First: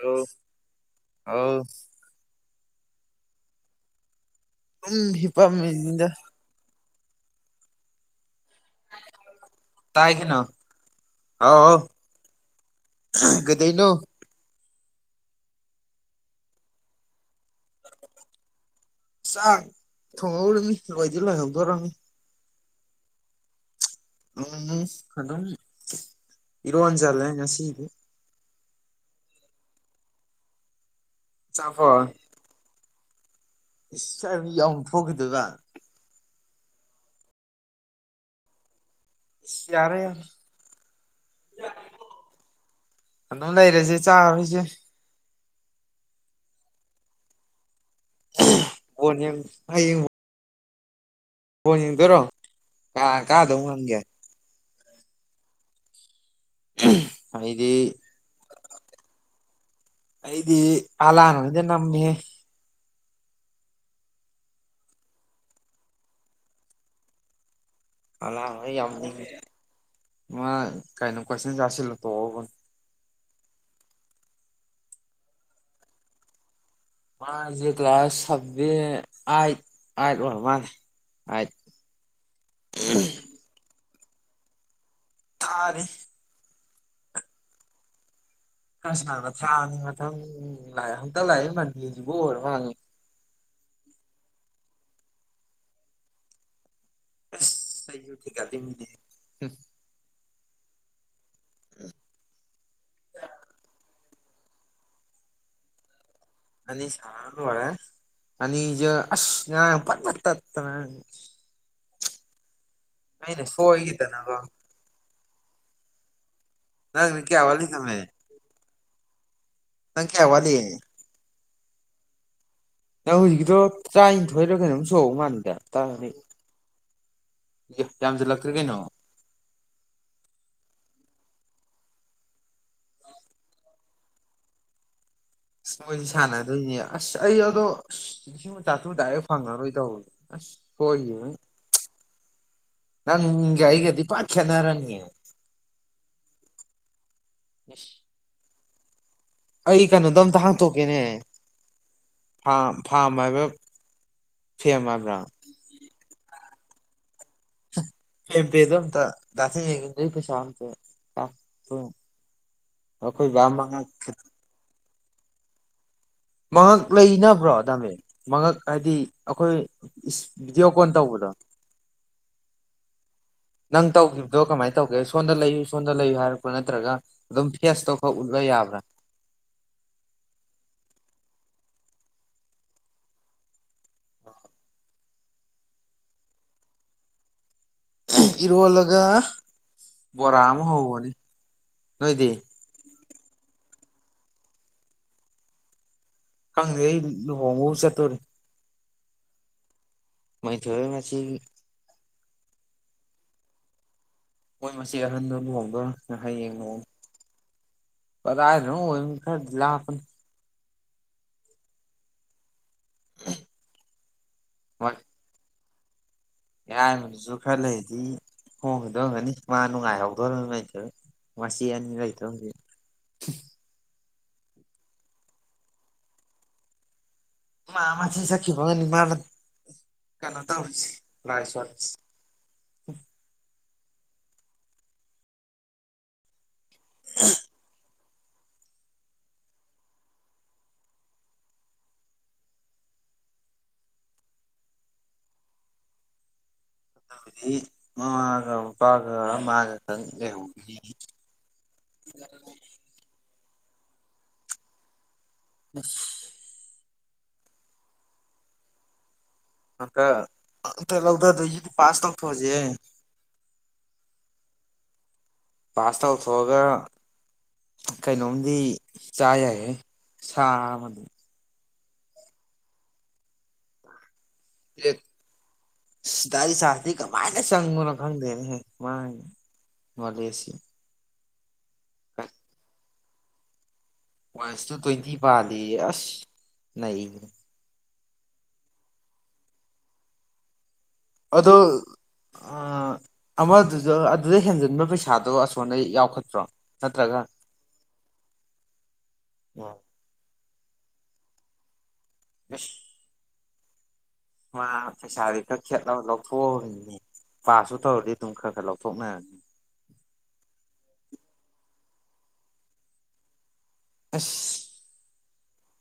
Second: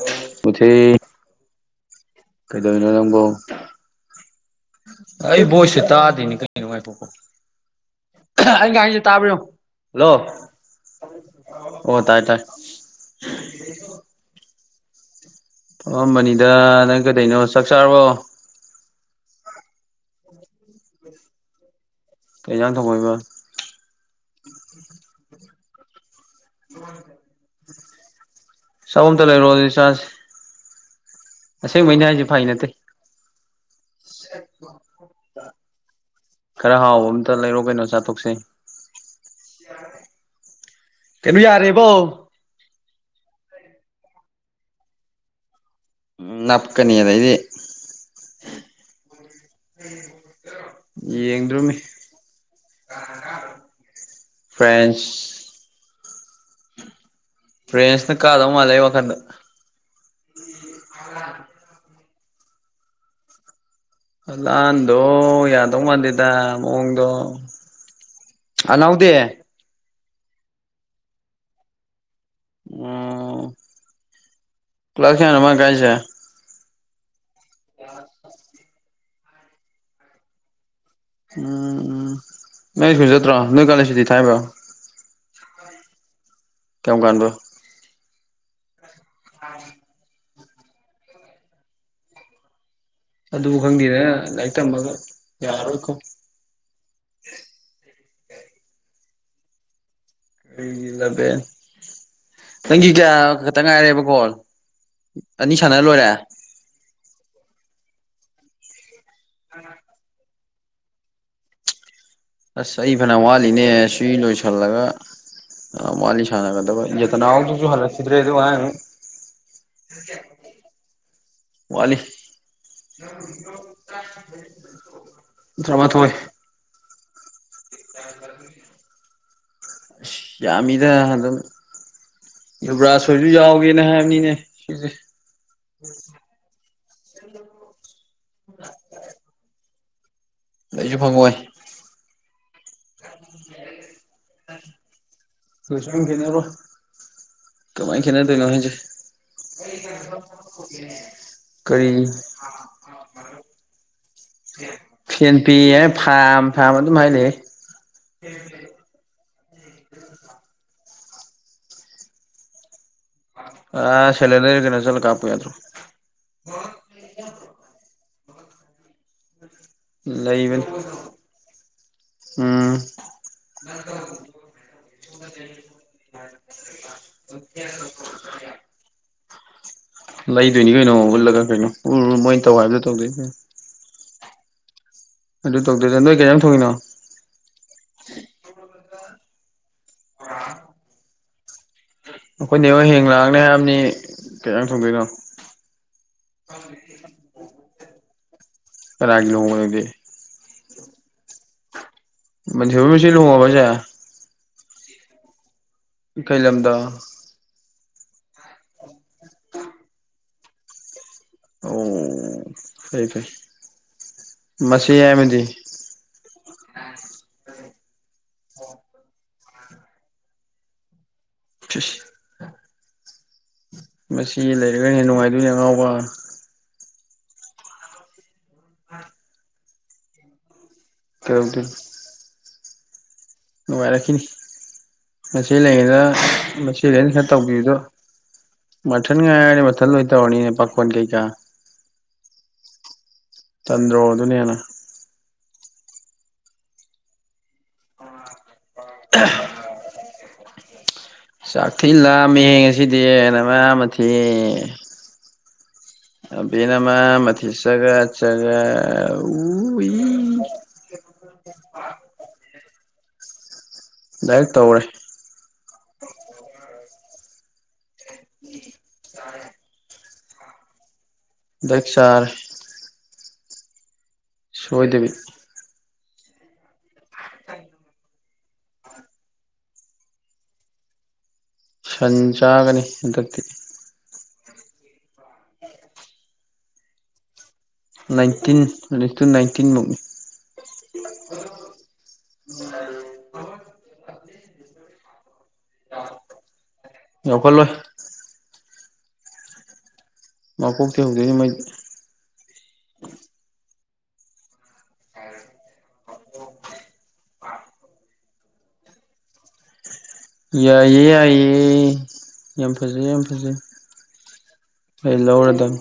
ꯑꯧ ꯃꯨꯊꯤ ꯑꯧ ꯀꯩꯗꯧꯔꯤꯅꯣ ꯅꯪꯕꯣ ꯁꯨꯝ ꯑꯩ ꯚꯣꯏꯁꯦ ꯍꯤꯄꯝꯃꯤꯅꯤꯗ ꯇꯥꯗꯦꯅꯦ ꯀꯩꯅꯣ ꯉꯥꯏꯈꯣ [inaudible] ꯑ ꯍ ꯑꯩ ꯉꯥꯡꯢꯁꯦ ꯇꯥꯕ꯭ꯔ ꯌꯦꯡꯉꯣ ꯍꯜꯂꯣ ꯇꯥꯏ ꯀꯩꯅꯣ ꯑꯣ ꯇꯥꯏ ꯇꯥꯏ ꯀꯩꯗꯩꯩꯅꯣ ꯊꯣꯛꯑꯝꯃꯅꯤꯗ ꯅꯪ ꯀꯩꯗꯩꯅꯣ ꯆꯥꯛ ꯆꯥꯔꯕꯣ ꯆꯥꯛ ꯊꯣꯡꯍꯧꯔꯤꯕꯅꯤ ꯂꯣꯏꯗꯤ ꯂꯣꯢꯍꯧꯗꯣꯔꯝꯅꯤ ꯀꯩ ꯖꯥꯡ ꯊꯣꯡꯍꯧꯏꯕ ꯎꯝ ꯑꯗꯨꯝ ꯏꯔꯣ ꯖꯟꯂꯦ ꯉꯁꯤꯗꯤ ꯆꯧ ꯑꯃꯇ ꯂꯩꯔꯛꯑꯣ ꯑꯗꯨꯗꯤ ꯆꯥꯁꯤ ꯑꯁꯦꯡꯕꯩꯅꯦ ꯍꯥꯏꯁꯤ ꯐꯒꯤꯅꯠꯇꯦ ꯢꯁ ꯑꯩ ꯑꯃꯨꯛ ꯌꯥꯎꯊꯣꯛꯈꯤꯗꯅ ꯈꯔ ꯍꯥꯎꯕ ꯑꯝꯇ ꯂꯩꯔꯣ ꯀꯩꯅꯣ ꯆꯥꯊꯣꯛꯁꯦ ꯏꯁ ꯌꯥꯔꯦ ꯌꯥꯔꯦ ꯀꯩꯅꯣ ꯌꯥꯔꯦ ꯕꯣ ꯑꯗꯨꯝ ꯂꯩꯔꯁꯦ ꯆꯥꯔꯣꯏꯁꯦ ꯎꯝ ꯅꯞ ꯀꯅꯤ ꯑꯗꯩꯗꯤ ꯕꯣꯜ ꯌꯦꯡꯉꯨ ꯅꯣꯢ ꯌꯦꯡꯉꯨ ꯌꯦꯡꯗ꯭ꯔꯨꯝꯅꯤ ꯕꯣꯟ ꯌꯦꯡꯗꯣꯢꯔꯣ ꯀꯥꯅ ꯀꯗꯧ ꯃꯥꯟꯒꯦ ꯐ꯭ꯔꯦꯟꯁ ꯑ ꯍꯨꯝ ꯐ꯭ꯟꯦꯁꯅ ꯀꯥꯗꯧ ꯃꯥꯜꯂꯦ ꯑꯩ ꯋꯥꯈꯟꯗ ꯗꯤ ꯍꯂꯥꯟꯗꯤ ꯅꯝꯃꯤꯍꯦ ꯍꯂꯥꯟꯗꯣ ꯌꯥꯗꯧ ꯃꯥꯟꯗꯦꯗ ꯃꯑꯣꯡꯗꯣ ꯑꯂꯥꯟꯗꯤ ꯌꯥꯝ ꯑꯅꯥꯎꯗꯤ [unintelligible] ꯃꯥ ꯀꯩꯅꯣ ꯄꯁꯦꯟꯇꯥꯁꯨ ꯇꯣꯕꯟ ꯎꯝ ꯀ꯭ꯂꯥꯁ ꯀꯌꯥꯅꯣ ꯃꯥ ꯀꯥꯢꯁꯦ ꯃꯥꯁꯦ ꯀ꯭ꯂꯥꯁ ꯁꯕꯦꯟ ꯑꯥꯠ ꯑꯥꯠ ꯑꯣꯏꯔꯃꯥꯂꯦ ꯎꯝ ꯎꯝ ꯅꯪ ꯁ꯭ꯀꯨꯜ ꯆꯠꯇ꯭ꯔꯣ ꯅꯣꯏ ꯀꯥꯂꯦꯟ ꯁꯨꯤꯇꯤ ꯊꯥꯏꯕ꯭ꯔꯣ ꯊꯥꯔꯤ ꯀꯃ ꯀꯥꯟꯗꯣ ꯀꯁ ꯂꯥꯕ ꯊꯥꯅꯤ ꯃꯊꯪ ꯂꯥꯛꯑꯦ ꯍꯛꯇꯪ ꯂꯥꯛꯏ ꯃꯅꯤꯄꯨꯔꯁꯤꯕꯨ ꯑꯣꯏꯔꯃꯥꯟꯂꯦ ꯑꯗꯨꯕꯨ ꯈꯪꯗꯦꯗ ꯂꯥꯏꯔꯤꯛ ꯇꯝꯃꯒ ꯌꯥꯔꯣꯏꯀꯣ ꯑꯁ [unintelligible] ꯀꯔꯤꯒꯤ ꯅꯕꯦꯟ ꯈꯪꯏ ꯇꯥꯕ ꯈꯇꯥ ꯉꯥꯏꯔꯦꯕꯀꯣꯜ ꯑꯅꯤ ꯁꯥꯟꯅꯔ ꯂꯣꯏꯔꯦ ꯑꯅꯤ ꯁꯥꯟꯅꯔ ꯂꯣꯢꯔꯦ ꯑꯅꯤꯖꯦ ꯑꯁ ꯉꯥꯔꯥꯡ ꯐꯠ ꯐꯠ ꯇꯠ ꯇꯜꯂꯦ ꯑꯁ ꯑꯩ ꯐꯅꯥꯝ ꯋꯥꯠꯂꯤꯅꯦ ꯁꯤ ꯁꯣꯏꯈꯤꯗꯅꯀꯣ ꯂꯣꯏꯁꯤꯜꯂꯒ ꯋꯥꯠꯂꯤꯁꯤ ꯁꯥꯟꯅꯒꯗꯕ ꯌꯦꯜ ꯅꯪ ꯀꯌꯥ ꯋꯥꯠꯂꯤ ꯇꯅꯥꯎꯒꯤꯖꯨ ꯈꯪꯃꯦ ꯍꯂꯛꯈꯤꯗ꯭ꯔꯦ ꯑꯗꯨ ꯉꯥꯔꯥꯡ ꯑꯗꯨꯝ ꯅꯪ ꯀꯌꯥ ꯋꯥꯠꯂꯤ ꯋꯥꯠꯂꯤ ꯅꯪ ꯍꯧꯖꯤꯛꯀꯤꯗꯣ ꯇꯔꯥꯅꯤꯊꯣꯏꯔ ꯀꯩꯅꯣꯝ ꯁꯨꯍꯧ ꯃꯥꯜꯂꯤꯗ ꯊꯝꯃꯣ ꯊꯝꯃꯦ ꯏ ꯌꯥꯝꯖꯤꯟꯂꯛꯇ꯭ꯔꯦ ꯀꯩꯅꯣ ꯑꯁ ꯌꯥꯃꯤꯗ ꯑꯗꯨꯝ ꯌꯕ꯭ꯔꯥꯥꯁꯣꯏꯁꯨ ꯌꯥꯎꯒꯦꯅ ꯍꯥꯏꯕꯅꯤꯅꯦ ꯁꯤꯁꯦ ꯑ ꯃꯣꯏꯗꯤ ꯁꯥꯟꯅꯗꯣꯏꯅꯦ ꯑꯁ ꯑꯩ ꯑꯗꯣ ꯂꯤꯁꯤꯡ ꯆꯥꯇ꯭ꯔꯨꯛ ꯗꯥꯏꯔꯦꯛ ꯐꯪꯉꯔꯣꯏ ꯇꯧꯕ ꯑꯁ ꯂꯩꯁꯨ ꯍꯣꯢ ꯐꯪꯉꯣꯏ ꯅꯪ ꯑꯩꯒ ꯗꯤ ꯄꯠ ꯈꯦꯠꯅꯔꯅꯤ ꯅꯪꯒꯤ ꯅꯔꯣꯟ ꯀꯃꯥꯏ ꯈꯦꯠꯅꯗꯣꯏꯅꯣ ꯍꯦꯢꯁꯦ ꯑꯩ ꯀꯩꯅꯣꯗꯣ ꯑꯝꯇ ꯍꯥꯡꯇꯣꯛꯀꯦꯅꯦ ꯀꯔꯤ ꯐꯥꯝ ꯐꯥꯝ ꯍꯥꯏꯕ꯭ꯔꯥ ꯐꯦꯝ ꯍꯥꯏꯕ꯭ꯔꯥ ꯐꯦꯟ ꯄꯤ ꯑꯦ ꯍꯥꯢꯔ ꯐꯥꯝ ꯐꯥꯝ ꯑꯗꯨꯝ ꯍꯥꯏ ꯂꯩ ꯐꯦꯝ ꯄꯦ ꯗꯣ ꯑꯝꯇ ꯇꯥ ꯆꯤꯁꯦꯒꯤ ꯍꯨꯖꯤꯛ ꯄꯩꯁꯥ [unintelligible] ꯃꯉꯛ ꯑ ꯁꯂꯅ ꯆꯂ ꯀꯥꯄ ꯌꯥ ꯑꯗꯨ꯭ꯔꯣ ꯃꯉꯛ ꯂꯩꯅꯕ꯭ꯔꯣ ꯗꯥꯃꯦ ꯃꯉꯛ ꯍꯥꯏꯗꯤ ꯑꯩꯈꯣꯏ ꯂꯩꯕꯅꯤ ꯚꯤꯗꯤꯌꯣ ꯀꯣꯜ ꯇꯧꯕꯗꯣ ꯎꯝ ꯅꯪ ꯇꯧꯈꯤꯕꯗꯣ ꯀꯃꯥꯏꯅ ꯇꯧꯒꯦ ꯁꯣꯝꯗ ꯂꯩꯌꯨ ꯁꯣꯝꯗ ꯂꯩꯌꯨ ꯍꯥꯏꯔꯛꯄ ꯅꯠꯇ꯭ꯔꯒ ꯑꯗꯨꯝ ꯑꯦꯁ ꯇꯧꯈ ꯎꯠꯂ ꯌꯥꯕ꯭ꯔꯥ ꯂꯩꯗꯣꯏꯅꯤ ꯀꯩꯅꯣ ꯎꯠꯂꯒ ꯀꯩꯅꯣ ꯎꯔ ꯃꯣꯏ ꯇꯧ ꯍꯥꯏꯕꯗꯣ ꯇꯧꯗꯣꯏ ꯑꯗꯨ ꯇꯧꯗꯣꯏꯔ ꯅꯣꯢ ꯀꯩ ꯏꯟꯖꯥꯡ ꯊꯣꯡꯉꯤꯅꯣ ꯏꯔꯣꯟꯂꯒ ꯕꯣꯔ ꯑꯝ ꯍꯧꯕꯅꯤ ꯅꯣꯏꯗꯤ ꯑꯈꯣꯏ ꯅꯦꯍꯣꯢ ꯍꯌꯦꯡ ꯂꯥꯛꯀꯅꯤ ꯍꯥꯏꯕꯅꯤꯍꯦ ꯀꯩ ꯖꯥꯡ ꯊꯣꯡꯗꯣꯢꯅꯣ ꯈꯪꯗꯦ ꯑꯩ ꯂꯄꯍꯣꯡꯕꯕꯨ ꯆꯠꯇꯣꯔꯤ ꯀꯥꯅꯒꯤ ꯂꯨꯍꯣꯡꯕ ꯅꯪꯗꯤ ꯃꯣꯅꯤꯊꯣꯏ ꯍꯣꯏ ꯃꯆꯦꯒꯤ ꯃꯣꯅꯤꯊꯣꯏ ꯍꯣꯏ ꯃꯆꯦ ꯂꯨꯍꯣꯡꯉꯕꯣ ꯍꯥꯏꯁꯦ ꯃꯣꯏ ꯃꯆꯦ ꯑꯍꯟꯗꯣ ꯂꯨꯍꯣꯡꯉꯦ ꯀꯩ ꯂꯝꯗ ꯀꯗꯥꯏ ꯗꯅꯣꯝ ꯑꯣꯏꯕꯅꯦ ꯈꯔ ꯗꯤ ꯂꯞꯄꯅꯦ ꯑꯧ ꯐꯩꯐꯩ ꯃꯆꯦ ꯌꯥꯏꯃꯗꯤ ꯌꯥꯏꯃꯗꯨꯁꯨ ꯈꯔ ꯂꯩꯗꯤ ꯍꯣꯡꯈꯤꯗꯧꯒꯅꯤ ꯃꯥ ꯅꯨꯡꯉꯥꯏꯍꯧꯗꯣꯔꯅꯤ ꯂꯩꯇꯦ ꯃꯆꯦ ꯏꯁ ꯑꯅꯤ ꯂꯩꯥ ꯇꯣꯝꯕꯤ ꯍꯨꯝ ꯃꯁꯤ ꯂꯩꯔꯒ ꯍꯦꯟꯅ ꯅꯨꯡꯉꯥꯏꯗꯣꯏꯅꯤ ꯑꯉꯥꯎꯕ ꯃꯥ ꯃꯥꯆꯦ ꯆꯈꯤꯕꯅꯤ ꯃꯥ ꯀꯩꯅꯣ ꯇꯧ ꯂꯥꯏ ꯀꯩꯗꯧꯗꯣꯏꯅꯣ ꯆꯠ ꯅꯨꯡꯉꯥꯏꯔꯛꯈꯤꯅꯤ ꯃꯆꯦ ꯂꯩꯉꯩꯅ ꯃꯆꯦ ꯂꯩꯅ ꯈꯔ ꯇꯧꯕꯤꯕꯗꯣ ꯃꯊꯟ ꯉꯥꯏꯅꯤ ꯃꯊꯟ ꯂꯣꯏ ꯇꯧꯔꯅꯤ ꯄꯥꯈꯣꯟ ꯀꯩꯀꯥ ꯇꯟꯗ꯭ꯔꯣ ꯑꯗꯨ ꯍꯦꯟꯅ ꯑꯗꯨꯕꯨꯗꯤ ꯃꯥ ꯄꯒ ꯃꯥꯒꯇꯪ ꯂꯩꯍꯧꯗꯧꯔꯤ ꯆꯥꯛꯊꯤ ꯂꯥꯃꯦꯍꯦ ꯉꯁꯤꯗꯤ ꯅꯃꯊꯤ ꯑꯁ ꯑꯕꯦꯅ ꯅꯃꯊꯨ ꯆꯒ ꯆꯒ ꯍꯟꯇꯛ ꯍꯟꯇꯛ ꯂꯧꯗꯗꯩꯁꯤꯗꯤ ꯄꯥꯁ ꯇꯧꯊꯣꯛꯑꯁꯦꯍꯦ ꯗꯥꯏꯔꯦꯛ ꯇꯧꯔꯦ ꯄꯥꯁꯇ ꯇꯧꯊꯣꯛꯑꯒ ꯀꯩꯅꯣꯗꯤ ꯆꯥ ꯌꯥꯏꯍꯦ ꯁꯥ ꯑꯃꯗꯨꯝ ꯗꯛ ꯆꯔ ꯁꯣꯏꯗꯦꯕꯤ ꯗꯥꯏꯠ ꯆꯁꯗꯤ ꯀꯃꯥꯏꯅꯦ ꯆꯪꯕꯅꯣ ꯈꯪꯗꯦꯅꯦꯍꯦ ꯃꯥꯒꯤ ꯃꯗꯣ ꯑꯦꯁ ꯁꯤ ꯁꯟ ꯆꯥꯒꯅꯤ ꯍꯟꯗꯛꯇꯛꯇꯤ ꯋꯥꯟꯁ ꯏꯁꯇꯨ ꯇ꯭ꯋꯦꯟꯇꯤ ꯄꯥꯜꯂꯦꯌꯦ ꯑꯁ ꯅꯩꯒꯔꯦ ꯅꯥꯏꯟꯇꯤꯟ ꯑꯩꯠꯇꯤꯟ ꯅꯥꯏꯟꯇꯤꯟ ꯃꯨꯛꯅꯤ ꯑꯗꯣ [unintelligible] ꯑꯗꯨꯗꯩ ꯍꯦꯟꯖꯤꯟꯕ ꯄꯩꯁꯥꯗꯣ ꯑꯁꯣꯟꯗ ꯌꯥꯎꯈꯠꯇꯄ꯭ꯔꯣ ꯂꯧꯈꯠꯂꯣꯏ ꯑꯣ ꯃꯀꯣꯛꯇ ꯍꯧꯗꯣꯏꯅꯤ ꯃꯣꯏꯗꯤ ꯑꯁ ꯃꯥ ꯄꯩꯁꯗꯤ ꯈꯔ ꯈꯦꯠꯂ ꯂꯧꯊꯣꯛꯑꯝꯅꯤꯅꯦ ꯄꯥꯁꯨ ꯇꯧꯔꯗꯤ ꯑꯗꯨꯝ ꯈꯔ ꯈꯔ ꯂꯧꯊꯣꯛꯅꯔꯅꯤ ꯌꯥꯏꯌꯦ ꯌꯥꯏꯌꯦ ꯌꯥꯝ ꯐꯖꯩ ꯌꯥꯝ ꯐꯖꯩ ꯑꯁ ꯑꯩ ꯂꯧꯔꯗꯕꯅꯦ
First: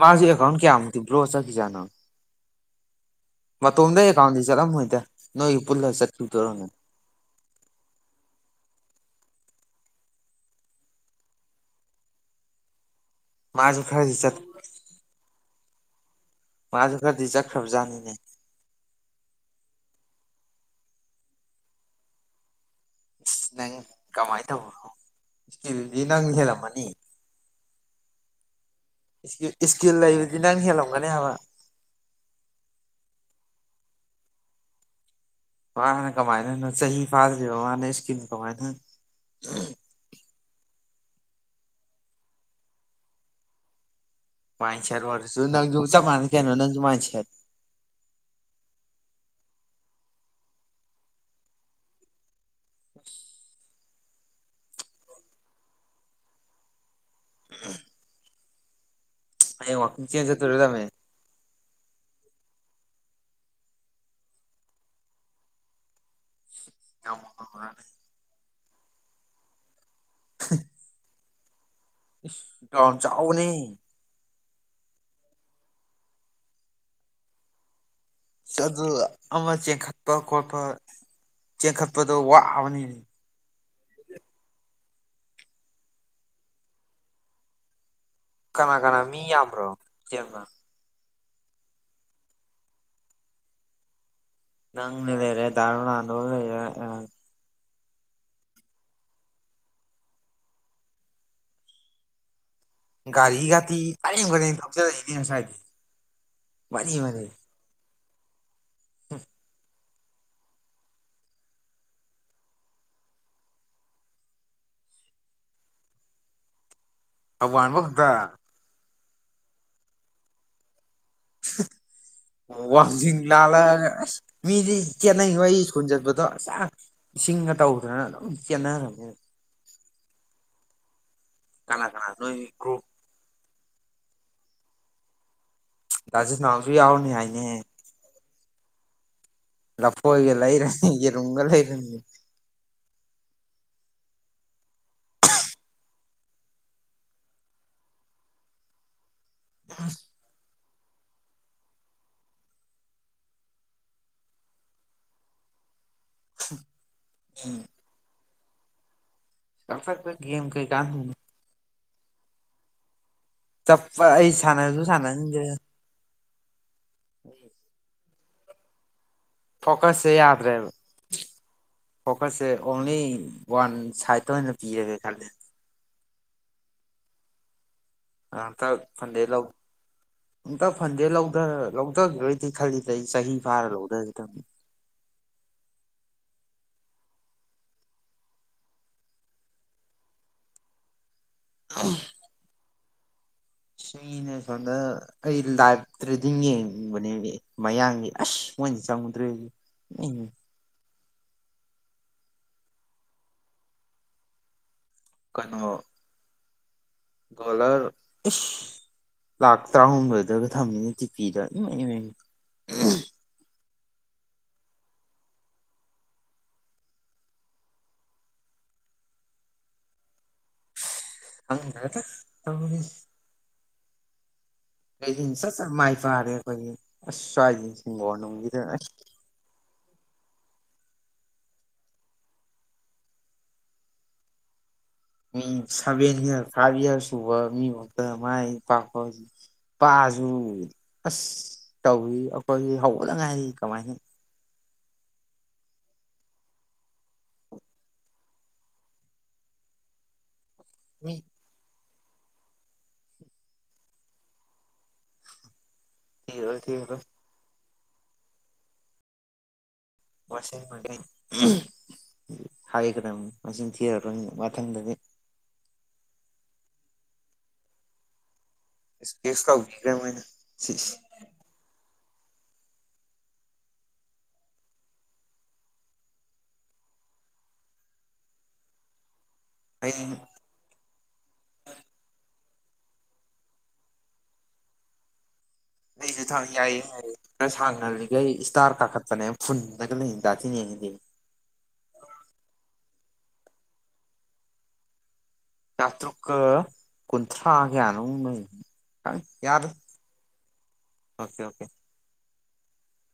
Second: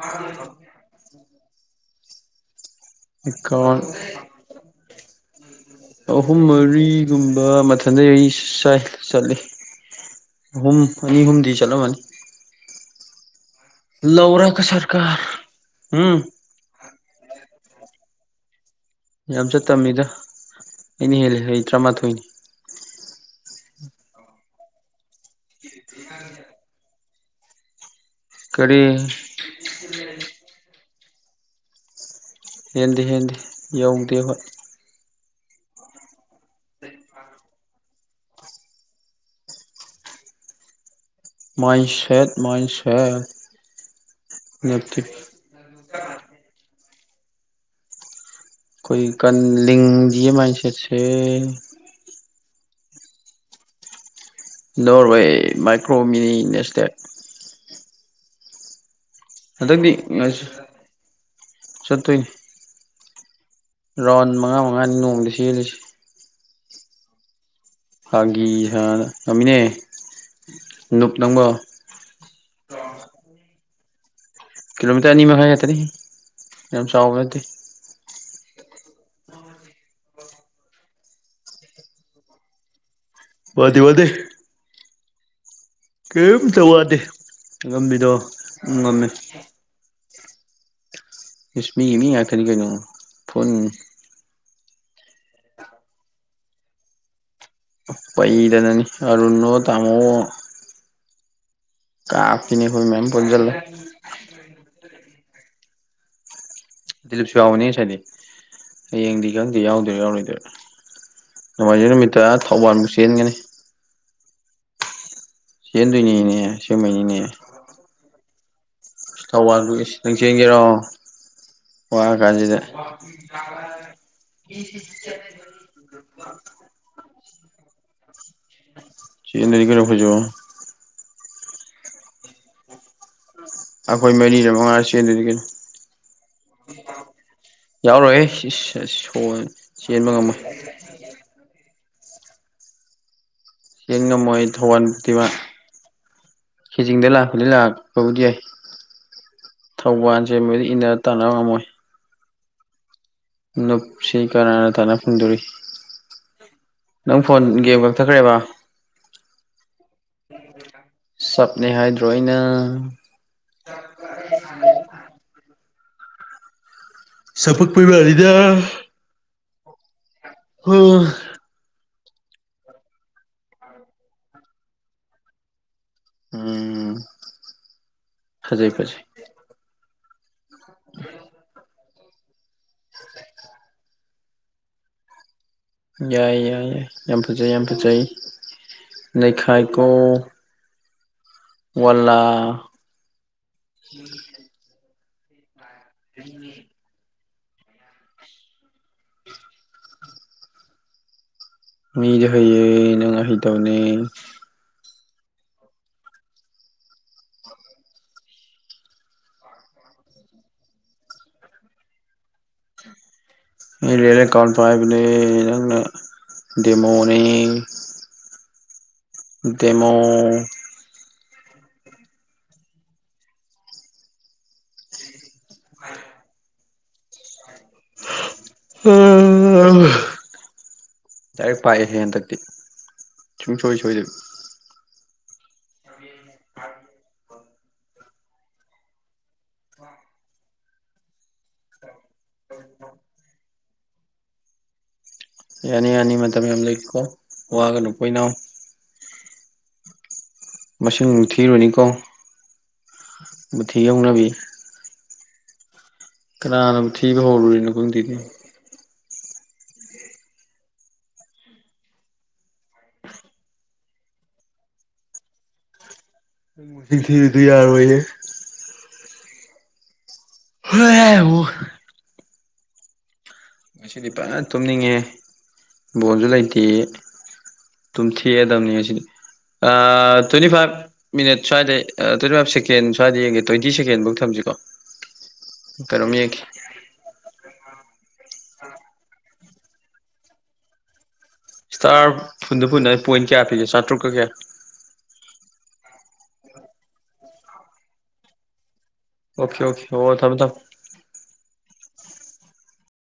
ꯃꯥꯖꯤ ꯑꯦꯀꯥꯎꯟ ꯀꯌꯥꯃꯨꯛꯇꯤ ꯕ꯭ꯣꯔ ꯆꯠꯈꯤꯖꯠꯅꯣ ꯃ ꯑꯦꯀꯥꯎꯟ ꯇꯣꯝꯗ ꯑꯦꯀꯥꯎꯟꯗꯤ ꯆꯠꯂꯝ ꯃꯣꯏꯗ ꯑꯍꯨꯝ ꯃꯔꯤꯒꯨꯝꯕ ꯃꯊꯟꯗ ꯑꯩ ꯆꯥꯏ ꯆꯠꯂꯤ ꯑꯍꯨꯝ ꯑꯅꯤ ꯑꯍꯨꯝꯗꯤ ꯆꯠꯂꯝꯃꯅꯤ ꯃꯥꯁꯨ ꯈꯔꯗꯤ ꯆꯠ ꯂꯔꯥꯀ ꯁꯔꯀꯥꯔ ꯎꯝ ꯃꯥꯁꯨ ꯈꯔꯗꯤ ꯆꯈ꯭ꯔꯕꯖꯥꯅꯤꯅꯦ ꯌꯥꯝ ꯆꯠꯇꯝꯃꯤꯗ ꯑꯩꯅ ꯍꯦꯜꯜꯂꯤ ꯑꯩ ꯇꯔꯥꯃꯥꯊꯣꯏꯅꯤ ꯅꯪ ꯀꯃꯥꯏꯅ ꯇꯧꯕꯅꯣ ꯏꯁꯇꯤꯜꯗꯤ ꯅꯪ ꯍꯦꯜꯂꯝꯃꯅꯤ ꯀꯔꯤ ꯏꯁꯀꯤꯜ ꯏꯁꯀꯤꯜ ꯂꯩꯕꯗꯤ ꯅꯪ ꯍꯦꯜꯂꯝꯒꯅꯤ ꯍꯥꯢꯕ ꯍꯦꯟꯗꯦ ꯍꯦꯟꯗꯦ ꯌꯧꯗꯦ ꯍꯣꯏ ꯃꯥꯅ ꯀꯃꯥꯏꯅꯅꯣ ꯆꯍꯤ ꯐꯥꯗ꯭ꯔꯤꯕ ꯃꯥꯅ ꯏꯁꯀꯤꯝ ꯀꯃꯥꯏꯅ ꯃꯥꯏ ꯁꯦꯠ ꯃꯥꯏ ꯁꯦꯠ ꯃꯥꯢꯟ ꯁꯦꯠ ꯅꯦꯞꯇꯤꯞ ꯑꯣꯔꯁꯨ ꯅꯪ ꯖꯨ ꯆꯞ ꯃꯥꯅꯅꯤ ꯀꯩꯅꯣ ꯅꯪ ꯃꯥꯢꯟꯁꯦꯠ ꯑꯩꯈꯣꯏ ꯀꯟ ꯂꯤꯡꯗꯤꯌꯦ ꯃꯥꯏꯟ ꯁꯦꯠꯁꯦ ꯅꯣꯔꯋꯦ ꯃꯥꯏꯀ꯭ꯔꯣꯃꯤꯅꯤ ꯅꯦꯁꯇꯦꯠ ꯎꯝ ꯍꯟꯗꯛꯇꯤ ꯆꯠꯇꯣꯔꯤꯕꯅꯦ ꯆꯠꯇꯣꯏꯅꯤ ꯔꯥꯎꯟ ꯃꯉꯥ ꯃꯉꯥꯅꯤ ꯅꯣꯡꯃꯗ ꯆꯦꯜꯂꯤꯁꯤ [unintelligible] ꯐꯥꯒꯤ ꯁꯔꯥ ꯉꯝꯃꯤ ꯉꯝꯃꯤꯅꯦ ꯂꯨꯞ ꯅꯪꯕꯣ ꯒ꯭ꯔꯥꯎꯟ ꯆꯥꯎꯕꯅꯦ ꯀꯤꯂꯣꯃꯤꯇꯔ ꯑꯅꯤ ꯃꯈꯥꯏ ꯉꯥꯛꯇꯅꯤ ꯌꯥꯝ ꯆꯥꯎꯕ ꯅꯠꯇꯦ ꯑꯗꯨ ꯑꯃ ꯆꯦꯟꯈꯠꯄ ꯈꯣꯠꯄ ꯆꯦꯟꯈꯠꯄꯗꯣ ꯋꯥꯕꯅꯤ ꯋꯥꯗꯦ ꯋꯥꯗꯦ ꯀꯔꯤꯝꯇ ꯋꯥꯗꯦ ꯉꯝꯕꯤꯗꯣ ꯀꯅꯥ ꯀꯅꯥ ꯃꯤ ꯌꯥꯝꯕ꯭ꯔꯣ ꯏꯌꯥꯝꯕ ꯏꯁ ꯃꯤꯒꯤ ꯃꯤ ꯉꯥꯛꯇꯅꯤ ꯀꯩꯅꯣ ꯐꯨꯟ ꯅꯪꯅꯦ ꯂꯩꯔꯦ ꯗꯥ ꯔꯣꯅꯥꯟꯗꯣ ꯂꯩꯔꯦ ꯌꯥꯔꯦ ꯄꯩꯗꯅꯅꯤ ꯑꯔꯨꯟ ꯑꯣ ꯇꯥꯃꯣ ꯑꯣ ꯀꯥꯞ ꯒꯥꯔꯤ ꯒꯥꯇꯤ ꯑꯔꯦꯡ ꯃꯔꯦꯡ ꯊꯧꯖꯜꯂꯛꯏꯅꯦ ꯉꯁꯥꯏꯗꯤ ꯃꯔꯤ ꯃꯔꯤ ꯗꯤꯂꯤꯞꯁꯨ ꯌꯥꯎꯕꯅꯤ ꯉꯁꯥꯏꯗꯤ ꯍꯌꯦꯡꯗꯤ ꯈꯪꯗꯤ ꯌꯥꯎꯗꯣꯏꯔ ꯌꯥꯎꯔꯣꯏꯗꯣꯢꯔ ꯅꯣꯡꯃꯥꯏꯖꯤꯡ ꯅꯨꯃꯤꯠꯇ ꯊꯧꯕꯥꯜꯕꯨ ꯆꯦꯟꯒꯅꯤ ꯆꯦꯟꯗꯣꯢꯅꯤꯅꯦ ꯑꯋꯥꯟꯕꯥ ꯈꯛꯇ ꯊꯧꯕꯥꯜꯕꯨ ꯅꯪ ꯆꯦꯟꯒꯦꯔꯣ ꯋꯥꯔ ꯀꯥꯟꯁꯤꯗ [unintelligible] ꯋꯥꯡꯖꯤꯡ ꯂꯥꯜꯂꯛ ꯑꯒ ꯑꯁ ꯃꯤꯗꯤ ꯆꯦꯟꯅꯩꯑꯣ ꯑꯩ ꯁꯀ꯭ꯨꯜ ꯆꯠꯄꯗ ꯁꯥꯡ ꯏꯁꯤꯡꯒ ꯇꯧꯗꯅ ꯑꯗꯨꯝ ꯆꯦꯟꯅꯔꯝꯃꯦ ꯈꯣꯢꯖꯨ ꯀꯅꯥ ꯀꯅꯥ ꯅꯣꯏ ꯒ꯭ꯔꯨꯞ ꯑꯩꯈꯣꯏ ꯃꯔꯤꯔ ꯃꯉꯥ ꯆꯦꯟꯗꯣꯢꯅꯤ ꯀꯩꯅꯣ ꯗꯥꯖꯤꯅꯥꯎꯁꯨ ꯌꯥꯎꯅꯤ ꯍꯥꯏꯅꯦ ꯌꯥꯎꯔꯣꯑꯦ ꯏꯋ ꯏꯁ ꯁꯣꯟ ꯆꯦꯟꯕ ꯂꯐꯣꯏꯒ ꯉꯝꯃꯣꯢ ꯂꯩꯔꯅꯤ ꯌꯦꯔꯨꯝꯒ ꯂꯩꯔꯅꯤ ꯆꯦꯟ ꯉꯝꯃꯣꯢ ꯊꯧꯋꯥꯟ ꯇꯤꯋꯥ ꯈꯩꯖꯤꯡꯗꯩ ꯂꯥꯛꯄꯨꯗꯤ ꯂꯥꯛꯄꯕꯨꯗꯤ ꯌꯥꯏ ꯊꯧꯕꯥꯜꯁꯦ ꯃꯣꯏꯗꯤ ꯏꯟꯅꯔ ꯇꯥꯟꯅꯕ ꯉꯝꯃꯣꯏ ꯅꯨꯞꯁꯤ ꯀꯥꯅ ꯀꯅꯅꯥ ꯇꯥꯟꯅ ꯐꯣꯡꯗꯧꯔꯤ ꯅꯪ ꯐꯣꯟ ꯒꯦꯝ ꯀꯛꯊꯠꯈ꯭ꯔꯦꯕ ꯀꯥꯛꯊꯒꯤ ꯀꯩꯀꯥꯟ ꯒꯦꯝ ꯇꯣꯏꯅꯥ ꯆꯞꯄ ꯑꯩ ꯁꯥꯟꯅꯁꯨ ꯁꯥꯟꯅꯍꯟꯗꯔꯦꯗ ꯁꯄꯛꯄꯩ ꯋꯔꯤꯔ ꯐꯣꯀꯁ ꯁꯦ ꯌꯥꯗ꯭ꯔꯦꯕ ꯐꯣꯀꯁꯁꯦ ꯑꯣꯟꯂꯤ ꯋꯥꯟ ꯁꯥꯏꯠꯇ ꯑꯣꯢꯅ ꯄꯤꯔꯒꯦꯅ ꯈꯜꯂꯦ ꯎꯝ ꯀꯅꯥꯝꯇ ꯐꯟꯗꯦ ꯂꯧ ꯑꯝꯇ ꯐꯟꯗꯩ ꯂꯧꯗ ꯂꯧꯗ ꯒꯤꯔꯣꯢ ꯈꯜꯂꯤꯗ ꯑꯩ ꯆꯍꯤ ꯐꯥꯔ ꯂꯧꯗꯒꯦ ꯇꯧꯕ ꯌꯥꯏ ꯌꯥꯏꯌꯦ ꯌꯥꯝ ꯐꯖꯩ ꯌꯥꯝ ꯐꯖꯩ ꯅꯩꯈꯥꯏꯀꯣ ꯋꯥꯂ ꯁꯤꯅꯦ ꯁꯣꯝꯗ ꯑꯩ ꯂꯥꯐꯇ꯭ꯔꯤꯗꯤꯡ ꯌꯦꯡꯕꯅꯦꯝꯃꯤ ꯃꯌꯥꯡꯒꯤ ꯑꯁ ꯃꯣꯏꯁꯨ ꯆꯪꯉꯨꯗ꯭ꯔꯦꯗꯤ ꯃꯤꯁꯨ ꯍꯩꯌꯦ ꯅꯪ ꯍꯩꯇꯧꯅꯦ ꯀꯩꯅꯣ ꯗꯣꯂꯔ ꯂꯥꯛ ꯇꯔꯥꯍꯨꯝꯗꯣꯏꯗꯒ ꯊꯝꯃꯤꯅ ꯇꯤꯄꯤꯗ ꯏ ꯏꯟꯗꯤꯌꯥ ꯀꯥꯟ ꯐꯥꯏꯕ꯭ꯂ ꯗꯗꯤꯃꯣꯅꯤ ꯗꯦꯃꯣ ꯈꯪꯗ꯭ꯔꯦꯗ ꯇꯧꯔꯤꯁꯤ ꯑꯩꯗꯤ ꯁꯠ ꯁꯠ ꯃꯥꯏ ꯄꯥꯛꯑꯗꯤ ꯑꯩꯈꯣꯏꯒꯤ ꯑꯁ ꯁ꯭ꯋꯥꯏꯁꯤ ꯍꯤꯡꯒꯣꯟꯅꯨꯡꯗꯤ [unintelligible] ꯗꯥꯏꯔꯦꯛ ꯄꯥꯛꯑꯦꯍꯦ ꯍꯟꯗꯛꯇꯤ ꯁꯨꯡꯁꯣꯏ ꯁꯣꯏꯗ ꯃꯤ ꯁꯚꯦꯟ ꯌꯔ ꯐꯥꯏꯚ ꯏꯌꯔꯁ ꯎꯕ ꯃꯤ ꯕꯨꯛꯇ ꯃꯥꯥꯏ ꯄꯥꯛꯄ ꯄꯥꯛꯑꯁꯨ ꯑꯁ ꯇꯧꯏ ꯑꯩꯈꯣꯏꯒꯤ ꯍꯧꯕꯗ ꯉꯥꯏꯔꯤ ꯀꯃꯥꯏꯅ ꯌꯥꯅꯤ ꯌꯥꯅꯤ ꯃꯇꯝ ꯌꯥꯝ ꯂꯩꯔꯤꯀꯣ ꯋꯥꯒꯅꯨꯀꯣ ꯏꯅꯥꯎ ꯃꯁꯤꯡ ꯃꯤ ꯃꯨꯛ ꯊꯤꯔꯨꯅꯤꯀꯣ ꯃꯨꯊꯤ ꯍꯧꯅꯕꯤ ꯊꯤꯔꯔꯣꯏ ꯀꯅꯅ ꯊꯤꯔꯔꯣꯏ ꯊꯤꯕ ꯍꯧꯔꯨꯔꯤꯅꯣ ꯈꯪꯗꯦꯅꯦ ꯋꯥꯁꯦ ꯃꯥꯏꯀꯩ [unintelligible] ꯍꯥꯏꯒꯗꯝ ꯃꯁꯤꯡ ꯊꯤꯔꯔꯣꯢ ꯃꯊꯪꯗꯗꯤ ꯁꯤꯡ ꯊꯤꯔꯤꯗꯨ ꯌꯥꯔꯣꯏꯌꯦ ꯏꯁꯀ꯭ꯌꯨꯁ ꯇꯧꯕꯤꯒ꯭ꯔꯦ ꯃꯣꯏꯅ [unintelligible] ꯉꯁꯤꯗꯤ ꯐꯖꯟ ꯇꯨꯝꯅꯤꯡꯉꯦꯍꯦ ꯕꯣꯜꯁꯨ ꯂꯩꯇꯦꯌꯦ ꯇꯨꯝꯊꯦꯛꯑꯗꯝꯅꯤ ꯉꯁꯤꯗꯤ ꯑ ꯑꯩ ꯇ꯭ꯋꯦꯟꯇꯤ ꯐꯥꯏꯚ ꯃꯤꯅꯠ ꯁ꯭ꯋꯥꯏꯗꯩ ꯑ ꯇ꯭ꯋꯦꯟꯇꯤ ꯐꯥꯏꯚ ꯁꯦ ꯀꯦꯟ ꯁ꯭ꯋꯥꯏꯗ ꯌꯦꯡꯒꯦ ꯇ꯭ꯋꯦꯟꯇꯤ ꯁꯦꯀꯦꯟꯕꯧ ꯊꯝꯁꯤꯀꯣ ꯀꯩꯅꯣꯝ ꯑꯩꯁꯨ ꯌꯦꯡꯒꯦ ꯊꯥꯡ ꯌꯥꯏꯌꯦ ꯌꯥꯏꯌꯦ ꯈꯔ ꯁꯥꯡꯅꯜꯂꯤꯒꯩ ꯑꯩ ꯁ꯭ꯇꯥꯔ ꯀꯥꯈꯠꯄꯅꯦ ꯐꯨꯟ ꯗꯒꯂꯤꯡ ꯗꯖꯤꯌꯦꯡꯗꯦ ꯁ꯭ꯇꯥꯔ ꯐꯨꯟꯗ ꯐꯨꯟꯅ ꯄꯣꯏꯟꯠ ꯀꯌꯥ ꯄꯤꯒꯦ ꯆꯥꯇ꯭ꯔꯨꯛꯀ ꯀꯌꯥ ꯌꯥꯇ꯭ꯔꯨꯛꯀ ꯀꯨꯟꯊ꯭ꯔꯥ ꯀ꯭ꯌꯥꯅꯣꯝ ꯂꯩ ꯑꯣꯈꯦ ꯌꯥꯔꯦ ꯑꯣꯈꯦ ꯑꯣ ꯊꯃꯦ ꯊꯝ ꯑꯣꯀꯦ ꯑꯣꯀꯦ